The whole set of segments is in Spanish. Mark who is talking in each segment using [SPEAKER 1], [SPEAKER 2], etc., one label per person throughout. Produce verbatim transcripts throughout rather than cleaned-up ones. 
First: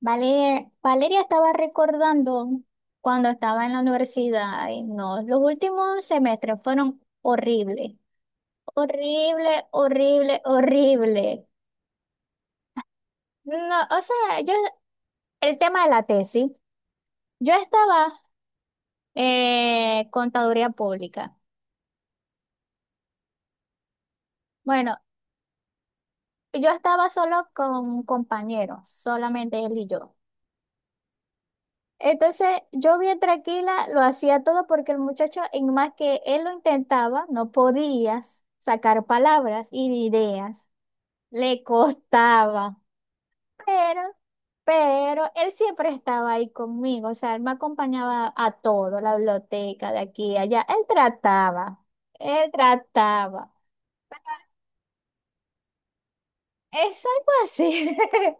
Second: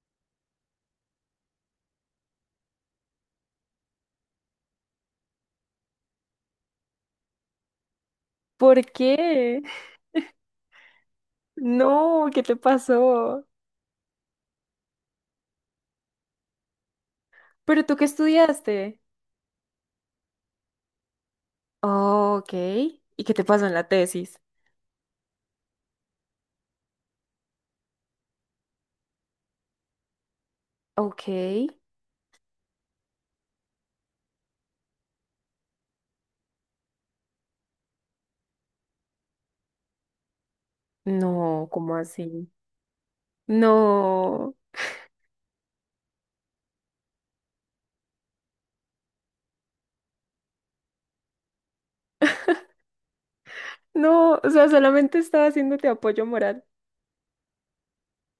[SPEAKER 1] Vale- Valeria estaba recordando cuando estaba en la universidad, ay, no, los últimos semestres fueron horribles,
[SPEAKER 2] ¿Por qué?
[SPEAKER 1] horrible, horrible, horrible.
[SPEAKER 2] No, ¿qué te pasó?
[SPEAKER 1] No, o sea, yo, el tema de la tesis, yo
[SPEAKER 2] ¿Pero tú qué
[SPEAKER 1] estaba
[SPEAKER 2] estudiaste?
[SPEAKER 1] eh, contaduría pública.
[SPEAKER 2] Oh, ok. ¿Y qué te pasó en la tesis?
[SPEAKER 1] Bueno, yo estaba solo con un compañero, solamente él y yo.
[SPEAKER 2] Ok.
[SPEAKER 1] Entonces yo bien tranquila lo hacía todo porque el muchacho, en más que él lo intentaba, no podía sacar palabras y ideas. Le
[SPEAKER 2] No, ¿cómo así?
[SPEAKER 1] costaba, pero,
[SPEAKER 2] No,
[SPEAKER 1] pero él siempre estaba ahí conmigo. O sea, él me acompañaba a todo, la biblioteca de aquí, allá. Él trataba, él trataba.
[SPEAKER 2] no, o sea, solamente estaba haciéndote apoyo moral.
[SPEAKER 1] Es algo así.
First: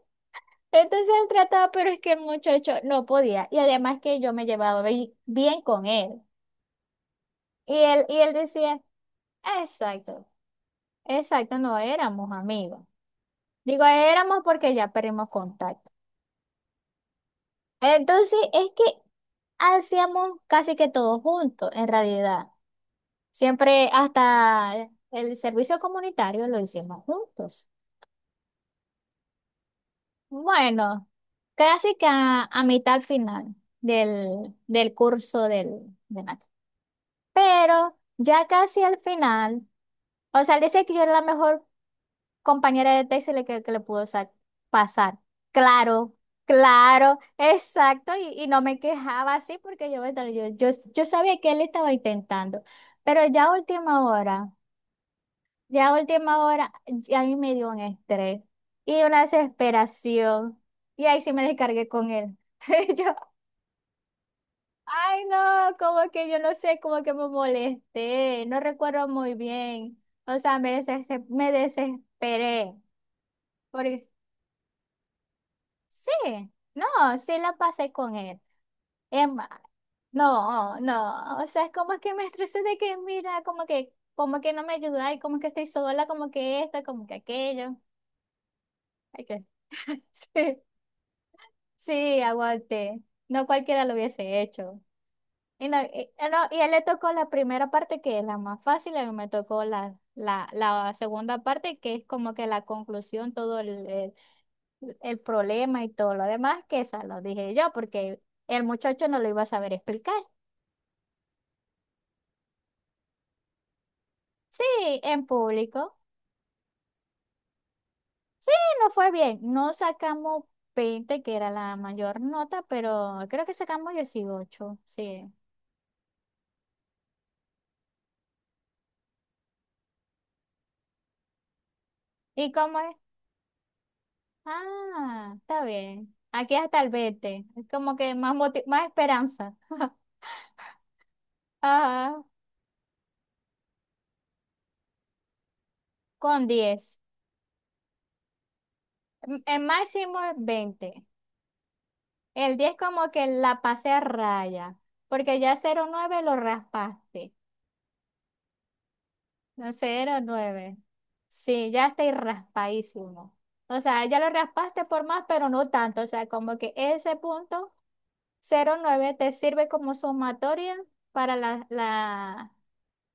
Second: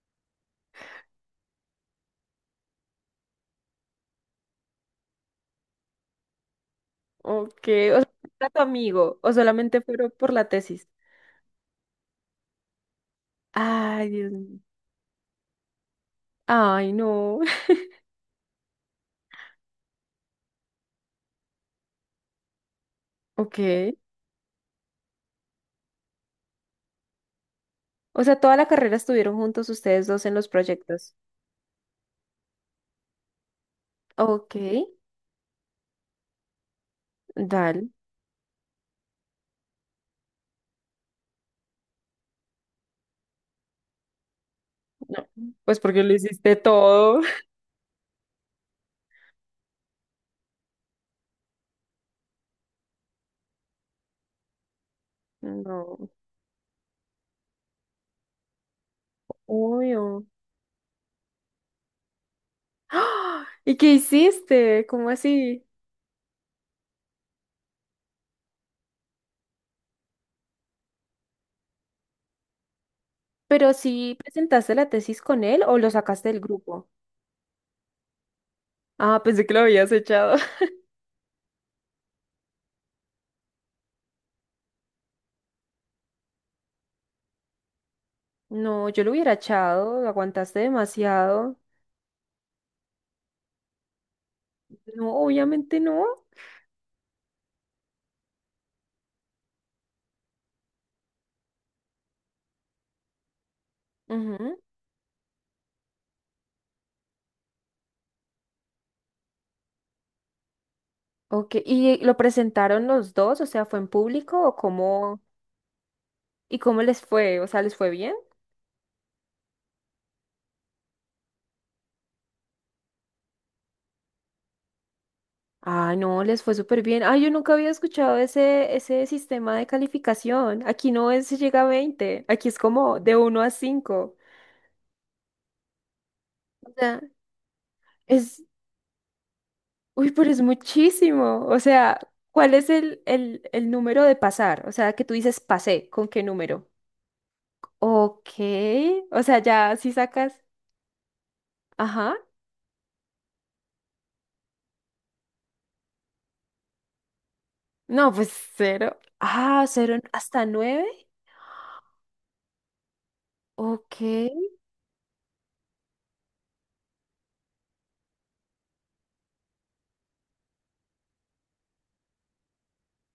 [SPEAKER 1] Entonces él trataba, pero es que el muchacho no podía. Y además que yo me llevaba bi- bien con él.
[SPEAKER 2] Ok,
[SPEAKER 1] Y
[SPEAKER 2] o
[SPEAKER 1] él,
[SPEAKER 2] sea,
[SPEAKER 1] y él
[SPEAKER 2] ¿era tu
[SPEAKER 1] decía...
[SPEAKER 2] amigo o solamente fueron
[SPEAKER 1] Exacto,
[SPEAKER 2] por la tesis?
[SPEAKER 1] exacto, no éramos amigos. Digo,
[SPEAKER 2] Ay, Dios
[SPEAKER 1] éramos
[SPEAKER 2] mío.
[SPEAKER 1] porque ya perdimos contacto.
[SPEAKER 2] Ay, no.
[SPEAKER 1] Entonces, es que hacíamos casi que todo juntos, en realidad.
[SPEAKER 2] Ok.
[SPEAKER 1] Siempre hasta el servicio comunitario lo hicimos juntos.
[SPEAKER 2] O sea, toda la carrera estuvieron juntos ustedes dos en los
[SPEAKER 1] Bueno,
[SPEAKER 2] proyectos.
[SPEAKER 1] casi que a, a mitad final del,
[SPEAKER 2] Ok,
[SPEAKER 1] del curso del, de nat-
[SPEAKER 2] dale.
[SPEAKER 1] Pero ya casi al final, o sea, él dice que yo era la mejor compañera de Texas le- que, que le pudo sa- pasar.
[SPEAKER 2] No, pues porque lo
[SPEAKER 1] Claro,
[SPEAKER 2] hiciste
[SPEAKER 1] claro,
[SPEAKER 2] todo.
[SPEAKER 1] exacto. Y, y no me quejaba así porque yo, bueno, yo, yo, yo sabía que él estaba intentando. Pero ya a última hora, ya a
[SPEAKER 2] No,
[SPEAKER 1] última hora, ya a mí me dio un estrés y una
[SPEAKER 2] obvio.
[SPEAKER 1] desesperación. Y ahí sí me descargué con él. Yo,
[SPEAKER 2] ¡Ah! ¿Y qué hiciste? ¿Cómo
[SPEAKER 1] ay,
[SPEAKER 2] así?
[SPEAKER 1] no, como que yo no sé, como que me molesté, no recuerdo muy bien. O sea, me, deses- me desesperé.
[SPEAKER 2] ¿Pero
[SPEAKER 1] Porque
[SPEAKER 2] sí presentaste la tesis con él o lo
[SPEAKER 1] sí,
[SPEAKER 2] sacaste del
[SPEAKER 1] no,
[SPEAKER 2] grupo?
[SPEAKER 1] sí la pasé con él.
[SPEAKER 2] Ah, pensé
[SPEAKER 1] Emma,
[SPEAKER 2] que lo habías echado.
[SPEAKER 1] no, no, o sea, es como que me estresé de que, mira, como que, como que, no me ayuda y como que estoy sola, como que esto, como que aquello.
[SPEAKER 2] No, yo lo
[SPEAKER 1] Ay,
[SPEAKER 2] hubiera
[SPEAKER 1] que-
[SPEAKER 2] echado, lo aguantaste
[SPEAKER 1] sí,
[SPEAKER 2] demasiado.
[SPEAKER 1] sí, aguante. No cualquiera lo hubiese hecho.
[SPEAKER 2] No,
[SPEAKER 1] Y,
[SPEAKER 2] obviamente
[SPEAKER 1] no,
[SPEAKER 2] no.
[SPEAKER 1] y, eh, no, y a él le tocó la primera parte que es la más fácil, a mí me tocó la, la, la segunda parte que es como que la conclusión, todo
[SPEAKER 2] Ujú.
[SPEAKER 1] el problema y todo lo demás, que esa lo dije yo, porque el muchacho no lo iba a saber explicar.
[SPEAKER 2] Ok, ¿y lo presentaron los dos? O sea, ¿fue en público o
[SPEAKER 1] Sí,
[SPEAKER 2] cómo?
[SPEAKER 1] en público.
[SPEAKER 2] ¿Y cómo les fue? O sea, ¿les fue bien?
[SPEAKER 1] Sí, no fue bien. No sacamos veinte que era la mayor nota, pero creo que sacamos dieciocho. Sí.
[SPEAKER 2] Ah, no, les fue súper bien. Ah, yo nunca había escuchado ese, ese sistema de calificación. Aquí no es si llega a veinte, aquí
[SPEAKER 1] ¿Y
[SPEAKER 2] es
[SPEAKER 1] cómo es?
[SPEAKER 2] como de uno a cinco.
[SPEAKER 1] Ah, está bien. Aquí
[SPEAKER 2] O
[SPEAKER 1] hasta el
[SPEAKER 2] sea,
[SPEAKER 1] veinte es como que más,
[SPEAKER 2] es,
[SPEAKER 1] moti- más esperanza.
[SPEAKER 2] uy, pero es muchísimo. O sea,
[SPEAKER 1] Ajá,
[SPEAKER 2] ¿cuál es el, el, el número de pasar? O sea, que tú dices pasé, ¿con qué
[SPEAKER 1] con
[SPEAKER 2] número?
[SPEAKER 1] diez.
[SPEAKER 2] Ok, o sea,
[SPEAKER 1] El
[SPEAKER 2] ya si
[SPEAKER 1] máximo es
[SPEAKER 2] sacas,
[SPEAKER 1] veinte.
[SPEAKER 2] ajá,
[SPEAKER 1] El diez como que la pasé a raya, porque ya cero nueve lo raspaste.
[SPEAKER 2] no, pues cero. Ah,
[SPEAKER 1] No,
[SPEAKER 2] cero
[SPEAKER 1] cero
[SPEAKER 2] hasta
[SPEAKER 1] nueve.
[SPEAKER 2] nueve.
[SPEAKER 1] Sí, ya estoy raspadísimo. O
[SPEAKER 2] Ok,
[SPEAKER 1] sea, ya lo raspaste por más, pero no tanto. O sea, como que ese punto cero nueve te sirve como sumatoria para la, la,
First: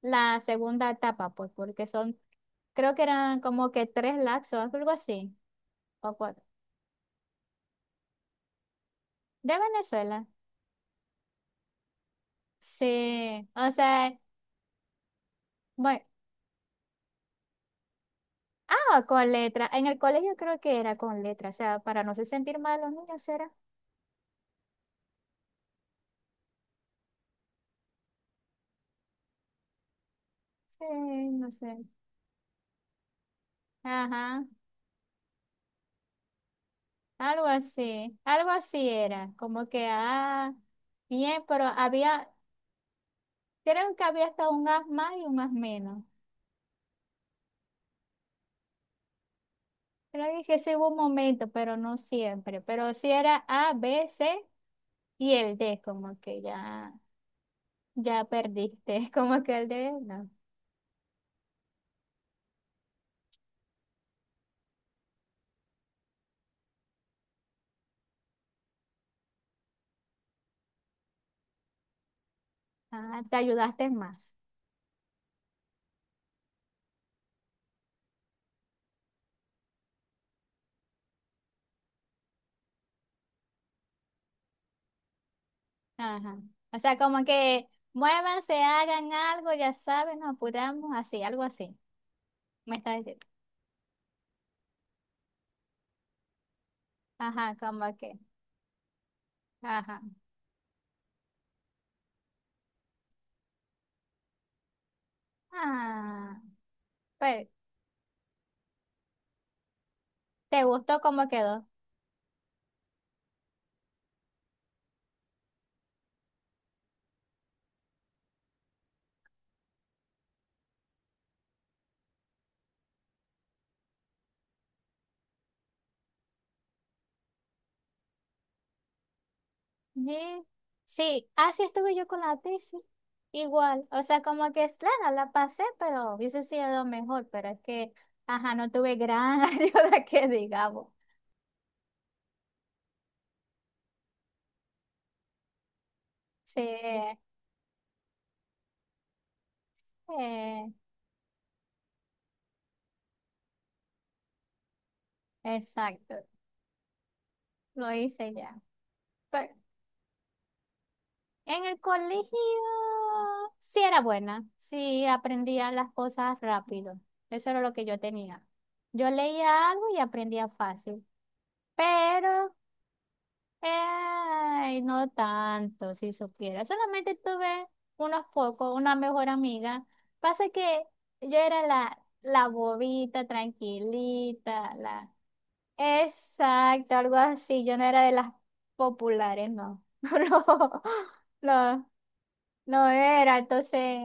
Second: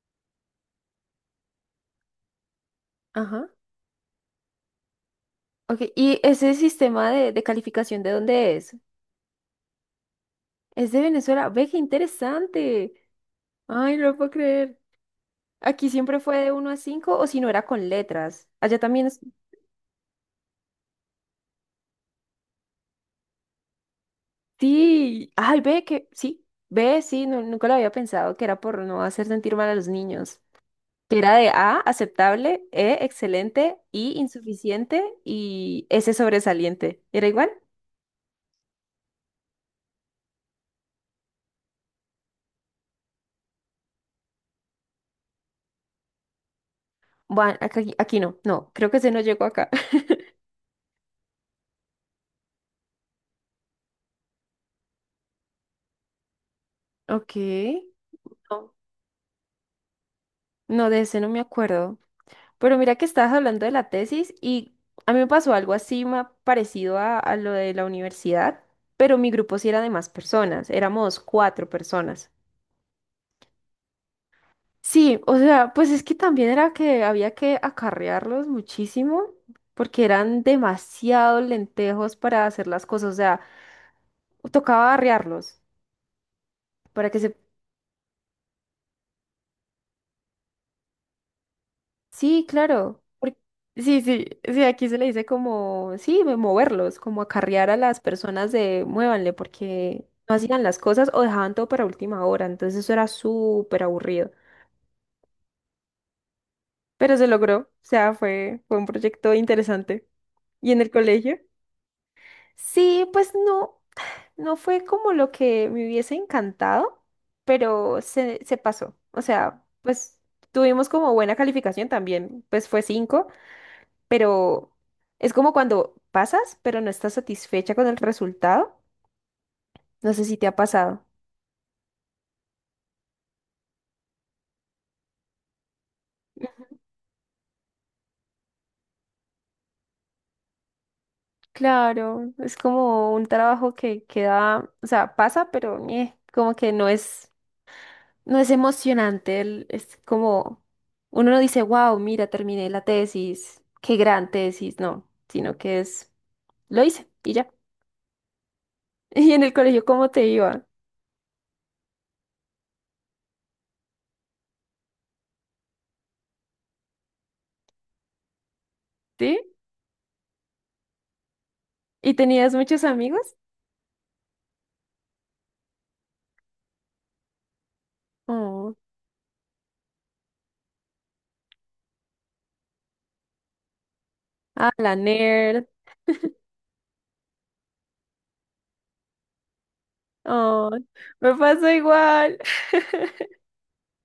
[SPEAKER 1] la segunda etapa, pues, porque son, creo que eran
[SPEAKER 2] ajá.
[SPEAKER 1] como que tres laxos, algo así,
[SPEAKER 2] Ok,
[SPEAKER 1] o
[SPEAKER 2] ¿y
[SPEAKER 1] cuatro.
[SPEAKER 2] ese sistema de, de calificación de dónde es?
[SPEAKER 1] De Venezuela.
[SPEAKER 2] Es de Venezuela. Ve qué interesante.
[SPEAKER 1] Sí, o
[SPEAKER 2] Ay, no
[SPEAKER 1] sea,
[SPEAKER 2] lo puedo creer. Aquí
[SPEAKER 1] bueno.
[SPEAKER 2] siempre fue de uno a cinco, o si no era con letras. Allá
[SPEAKER 1] Ah,
[SPEAKER 2] también es...
[SPEAKER 1] con letra. En el colegio creo que era con letra, o sea, para no se sentir mal los niños era.
[SPEAKER 2] Sí. Ay, ve que... Sí. Ve, sí. No- nunca lo había pensado que era por no hacer sentir mal a los niños.
[SPEAKER 1] Sí,
[SPEAKER 2] Que era de
[SPEAKER 1] no
[SPEAKER 2] A,
[SPEAKER 1] sé.
[SPEAKER 2] aceptable, E, excelente, I,
[SPEAKER 1] Ajá,
[SPEAKER 2] insuficiente y S, sobresaliente. ¿Era
[SPEAKER 1] algo
[SPEAKER 2] igual?
[SPEAKER 1] así, algo así era, como que, ah, bien, pero había, creo que había hasta un as más y un as menos.
[SPEAKER 2] Bueno, acá- aquí, no. No, creo que ese no llegó acá.
[SPEAKER 1] Creo que sí hubo un momento, pero no siempre, pero sí era A, B, C y el D, como que ya,
[SPEAKER 2] Ok.
[SPEAKER 1] ya
[SPEAKER 2] No,
[SPEAKER 1] perdiste, como que el D, no.
[SPEAKER 2] no, de ese no me acuerdo. Pero mira que estabas hablando de la tesis y a mí me pasó algo así ma- parecido a, a lo de la universidad, pero mi grupo sí era de más personas, éramos cuatro personas.
[SPEAKER 1] Ah, te ayudaste más.
[SPEAKER 2] Sí, o sea, pues es que también era que había que acarrearlos muchísimo porque eran demasiados lentejos para hacer las cosas, o sea, tocaba arrearlos
[SPEAKER 1] Ajá. O sea,
[SPEAKER 2] para que
[SPEAKER 1] como
[SPEAKER 2] se...
[SPEAKER 1] que muévanse, hagan algo, ya saben, nos apuramos, así, algo así.
[SPEAKER 2] Sí,
[SPEAKER 1] Me está
[SPEAKER 2] claro.
[SPEAKER 1] diciendo.
[SPEAKER 2] por- Sí, sí, sí, aquí se le dice como, sí, mo- moverlos, como
[SPEAKER 1] Ajá,
[SPEAKER 2] acarrear a
[SPEAKER 1] como
[SPEAKER 2] las
[SPEAKER 1] que.
[SPEAKER 2] personas de muévanle
[SPEAKER 1] Ajá.
[SPEAKER 2] porque no hacían las cosas o dejaban todo para última hora, entonces eso era súper aburrido.
[SPEAKER 1] Ah,
[SPEAKER 2] Pero se
[SPEAKER 1] pues,
[SPEAKER 2] logró, o sea, fue, fue un proyecto interesante.
[SPEAKER 1] ¿te
[SPEAKER 2] ¿Y en el
[SPEAKER 1] gustó cómo
[SPEAKER 2] colegio?
[SPEAKER 1] quedó?
[SPEAKER 2] Sí, pues no, no fue como lo que me hubiese encantado, pero se, se pasó. O sea, pues tuvimos como buena calificación también, pues fue cinco. Pero es como cuando pasas, pero no estás satisfecha con el resultado. No sé si
[SPEAKER 1] Sí.
[SPEAKER 2] te ha pasado.
[SPEAKER 1] Sí, así estuve yo con la tesis. Igual. O sea, como que es claro, la pasé, pero hubiese sido mejor, pero es que, ajá, no tuve gran ayuda que digamos.
[SPEAKER 2] Claro, es como un trabajo que queda, o sea, pasa, pero eh, como
[SPEAKER 1] Sí,
[SPEAKER 2] que no
[SPEAKER 1] eh,
[SPEAKER 2] es, no es emocionante. el- Es como, uno no dice, wow, mira, terminé la tesis, qué gran tesis, no, sino que es,
[SPEAKER 1] exacto.
[SPEAKER 2] lo hice y ya.
[SPEAKER 1] Lo hice ya.
[SPEAKER 2] Y en
[SPEAKER 1] Pero,
[SPEAKER 2] el colegio, ¿cómo te iba?
[SPEAKER 1] en el colegio sí era buena, sí aprendía las cosas rápido. Eso era lo que yo tenía. Yo
[SPEAKER 2] ¿Sí?
[SPEAKER 1] leía algo y aprendía fácil,
[SPEAKER 2] ¿Y tenías
[SPEAKER 1] pero
[SPEAKER 2] muchos amigos?
[SPEAKER 1] eh, no tanto, si supiera. Solamente tuve unos pocos,
[SPEAKER 2] Oh,
[SPEAKER 1] una mejor amiga. Pasa que yo era la, la bobita,
[SPEAKER 2] ah,
[SPEAKER 1] tranquilita,
[SPEAKER 2] la
[SPEAKER 1] la...
[SPEAKER 2] nerd.
[SPEAKER 1] Exacto, algo así. Yo no era de las populares, no.
[SPEAKER 2] Oh, me pasa
[SPEAKER 1] No, no,
[SPEAKER 2] igual.
[SPEAKER 1] no era, entonces,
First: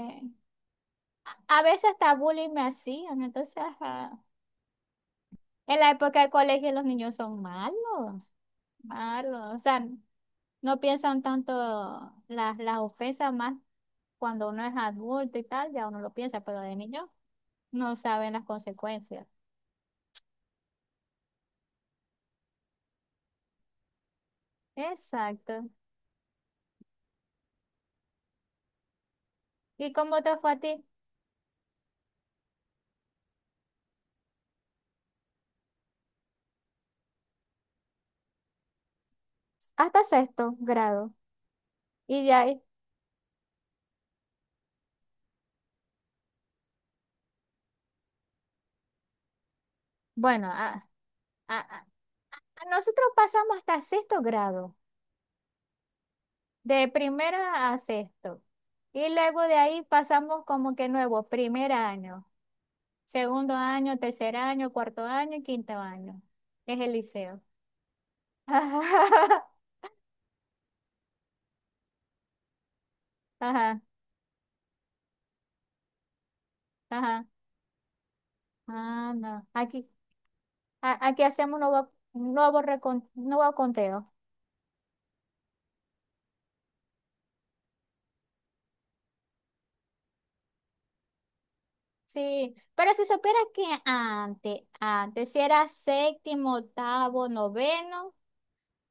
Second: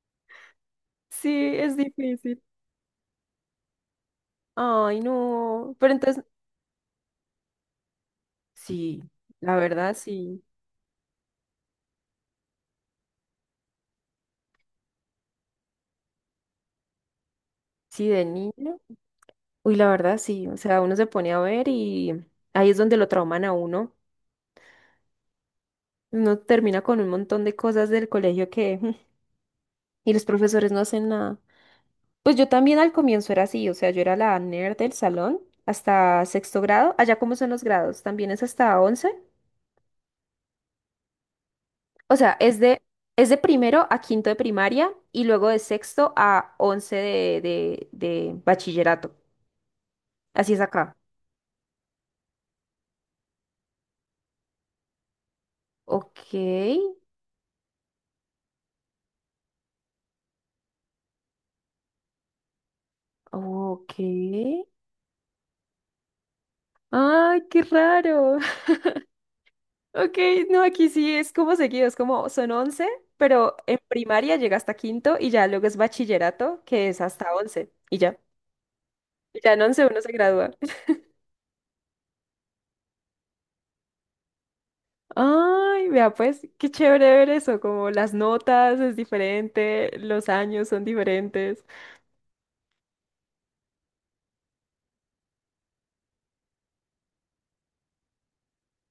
[SPEAKER 2] Sí,
[SPEAKER 1] a
[SPEAKER 2] es
[SPEAKER 1] veces hasta
[SPEAKER 2] difícil.
[SPEAKER 1] bullying me hacían, entonces, ajá.
[SPEAKER 2] Ay, no.
[SPEAKER 1] En la
[SPEAKER 2] Pero
[SPEAKER 1] época
[SPEAKER 2] entonces,
[SPEAKER 1] del colegio los niños son malos,
[SPEAKER 2] sí,
[SPEAKER 1] malos,
[SPEAKER 2] la
[SPEAKER 1] o sea,
[SPEAKER 2] verdad, sí.
[SPEAKER 1] no piensan tanto las, las ofensas más cuando uno es adulto y tal, ya uno lo piensa, pero de niño no
[SPEAKER 2] Sí, de
[SPEAKER 1] saben las
[SPEAKER 2] niño.
[SPEAKER 1] consecuencias.
[SPEAKER 2] Uy, la verdad, sí. O sea, uno se pone a ver y ahí es donde lo trauman a uno.
[SPEAKER 1] Exacto.
[SPEAKER 2] Uno termina con un montón de cosas del colegio que... mm,
[SPEAKER 1] ¿Y
[SPEAKER 2] Y
[SPEAKER 1] cómo
[SPEAKER 2] los
[SPEAKER 1] te fue a
[SPEAKER 2] profesores no
[SPEAKER 1] ti?
[SPEAKER 2] hacen nada. Pues yo también al comienzo era así. O sea, yo era la nerd del salón hasta sexto grado. Allá, ¿cómo son los grados? ¿También es hasta once?
[SPEAKER 1] Hasta sexto grado.
[SPEAKER 2] O
[SPEAKER 1] Y de
[SPEAKER 2] sea, es
[SPEAKER 1] ahí,
[SPEAKER 2] de, es de primero a quinto de primaria y luego de sexto a once de, de, de bachillerato.
[SPEAKER 1] bueno,
[SPEAKER 2] Así es
[SPEAKER 1] a,
[SPEAKER 2] acá.
[SPEAKER 1] a, a- a nosotros pasamos hasta sexto grado.
[SPEAKER 2] Ok,
[SPEAKER 1] De primera a sexto. Y luego de ahí pasamos como que nuevo, primer año, segundo
[SPEAKER 2] ok.
[SPEAKER 1] año, tercer año, cuarto año y quinto año. Es el liceo.
[SPEAKER 2] Ay, qué raro.
[SPEAKER 1] Ajá,
[SPEAKER 2] Ok, no, aquí sí es como seguido, es como son once, pero en
[SPEAKER 1] ajá,
[SPEAKER 2] primaria llega hasta quinto y ya luego es bachillerato, que es
[SPEAKER 1] ajá.
[SPEAKER 2] hasta once y ya.
[SPEAKER 1] Ah,
[SPEAKER 2] Y
[SPEAKER 1] no.
[SPEAKER 2] ya en once
[SPEAKER 1] Aquí,
[SPEAKER 2] uno se gradúa.
[SPEAKER 1] a- aquí hacemos nuevo, nuevo, recon- nuevo conteo.
[SPEAKER 2] Ay, vea pues, qué chévere ver eso, como las notas es diferente, los años son diferentes.
[SPEAKER 1] Sí, pero si supiera que antes, antes, si era séptimo, octavo, noveno.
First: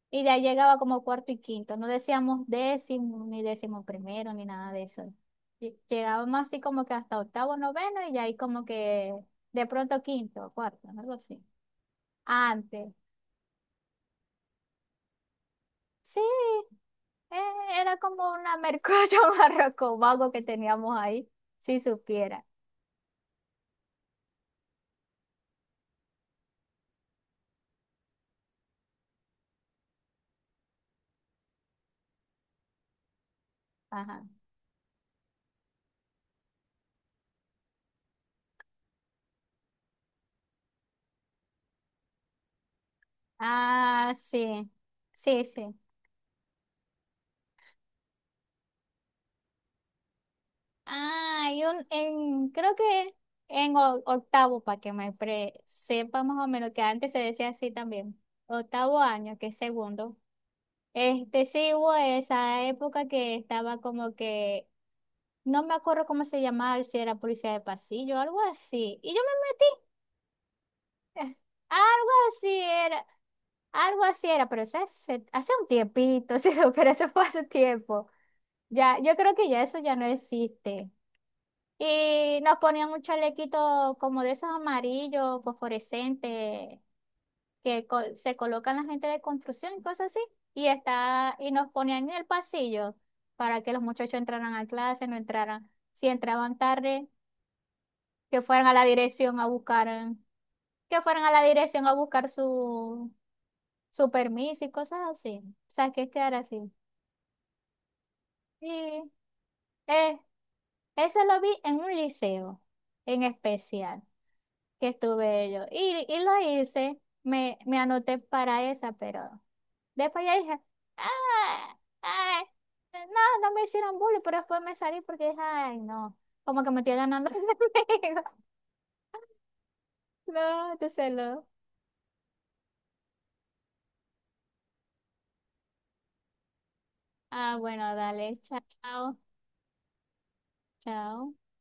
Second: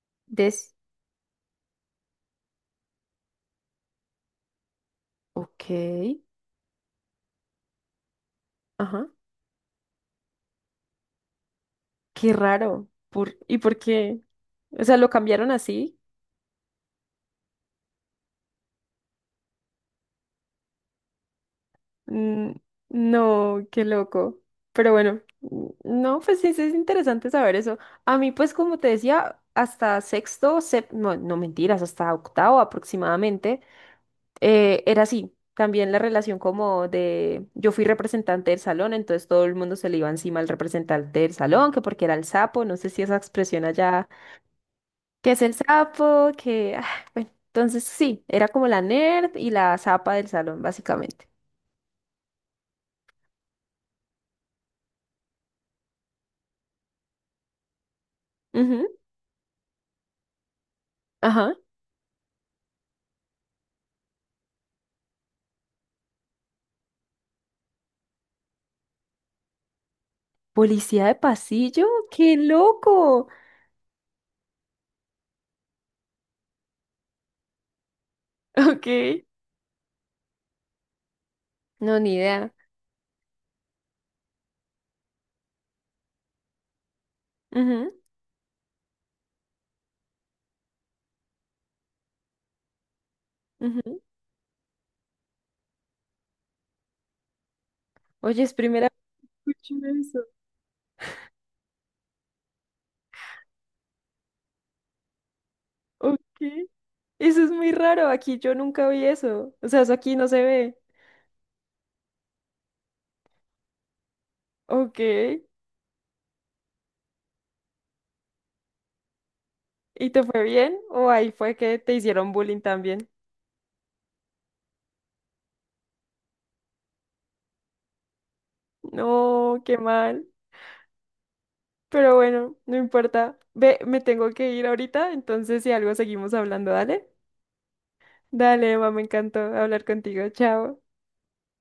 [SPEAKER 1] Y de ahí
[SPEAKER 2] Des.
[SPEAKER 1] llegaba como cuarto y quinto. No decíamos décimo, ni décimo primero, ni nada de eso.
[SPEAKER 2] Ok.
[SPEAKER 1] Lle- Llegábamos así como que hasta octavo, noveno, y de ahí como
[SPEAKER 2] Ajá.
[SPEAKER 1] que de pronto quinto, cuarto, algo así.
[SPEAKER 2] Qué
[SPEAKER 1] Antes.
[SPEAKER 2] raro. Por... ¿Y por qué? O sea, ¿lo cambiaron así?
[SPEAKER 1] Sí, eh, era como una mercocho barroco vago que teníamos ahí, si supiera.
[SPEAKER 2] Mm, no, qué loco. Pero bueno, mm, no, pues sí, sí es interesante saber eso. A mí, pues como te decía, hasta sexto, sep- no, no mentiras, hasta octavo aproximadamente,
[SPEAKER 1] Ajá.
[SPEAKER 2] eh, era así. También la relación como de, yo fui representante del salón, entonces todo el mundo se le iba encima al representante del salón, que porque era el sapo, no sé si esa expresión allá
[SPEAKER 1] Ah, sí.
[SPEAKER 2] que es
[SPEAKER 1] Sí,
[SPEAKER 2] el
[SPEAKER 1] sí.
[SPEAKER 2] sapo, que... ah, bueno, entonces sí, era como la nerd y la zapa del salón, básicamente.
[SPEAKER 1] Ah, hay un, en, creo que en o- octavo, para que me pre- sepa más o menos, que antes se decía así también,
[SPEAKER 2] Ujú.
[SPEAKER 1] octavo año, que es segundo. Este
[SPEAKER 2] Ajá.
[SPEAKER 1] sí hubo esa época que estaba como que, no me acuerdo cómo se llamaba, si era policía de pasillo, algo así. Y yo
[SPEAKER 2] ¿Policía de
[SPEAKER 1] me metí, eh,
[SPEAKER 2] pasillo?
[SPEAKER 1] algo
[SPEAKER 2] ¡Qué
[SPEAKER 1] así era,
[SPEAKER 2] loco!
[SPEAKER 1] algo así era, pero eso hace, hace un tiempito, sí, pero eso fue hace tiempo. Ya, yo
[SPEAKER 2] Ok.
[SPEAKER 1] creo que ya eso ya no existe.
[SPEAKER 2] No, ni
[SPEAKER 1] Y
[SPEAKER 2] idea.
[SPEAKER 1] nos ponían un chalequito como de esos amarillos, fosforescentes, que
[SPEAKER 2] Ujú,
[SPEAKER 1] co- se colocan la gente de construcción y cosas así. Y, está, y nos ponían en el pasillo para que los
[SPEAKER 2] ujú.
[SPEAKER 1] muchachos entraran a clase, no entraran. Si entraban tarde, que
[SPEAKER 2] Oye, es
[SPEAKER 1] fueran a la
[SPEAKER 2] primera vez
[SPEAKER 1] dirección a
[SPEAKER 2] que escucho
[SPEAKER 1] buscar,
[SPEAKER 2] eso.
[SPEAKER 1] que fueran a la dirección a buscar su, su permiso y cosas así. O sea, que
[SPEAKER 2] Ok.
[SPEAKER 1] quedar así.
[SPEAKER 2] Eso es muy raro. Aquí yo nunca vi
[SPEAKER 1] Y
[SPEAKER 2] eso. O sea, eso aquí
[SPEAKER 1] eh,
[SPEAKER 2] no se ve.
[SPEAKER 1] eso lo vi en un liceo en especial. Que
[SPEAKER 2] Ok.
[SPEAKER 1] estuve yo. Y, y lo hice, me, me anoté para esa, pero
[SPEAKER 2] ¿Y
[SPEAKER 1] después
[SPEAKER 2] te
[SPEAKER 1] ya
[SPEAKER 2] fue
[SPEAKER 1] dije,
[SPEAKER 2] bien? ¿O ahí fue que
[SPEAKER 1] ah,
[SPEAKER 2] te hicieron
[SPEAKER 1] ay,
[SPEAKER 2] bullying
[SPEAKER 1] eh,
[SPEAKER 2] también?
[SPEAKER 1] no, no me hicieron bullying, pero después me salí porque dije, ay, no, como que me estoy ganando. El enemigo".
[SPEAKER 2] No, qué mal.
[SPEAKER 1] No, entonces lo.
[SPEAKER 2] Pero bueno, no importa. Ve, me tengo que ir ahorita, entonces si algo seguimos hablando, dale.
[SPEAKER 1] Ah, bueno, dale,
[SPEAKER 2] Dale, mamá, me
[SPEAKER 1] chao,
[SPEAKER 2] encantó hablar contigo. Chao.
[SPEAKER 1] chao.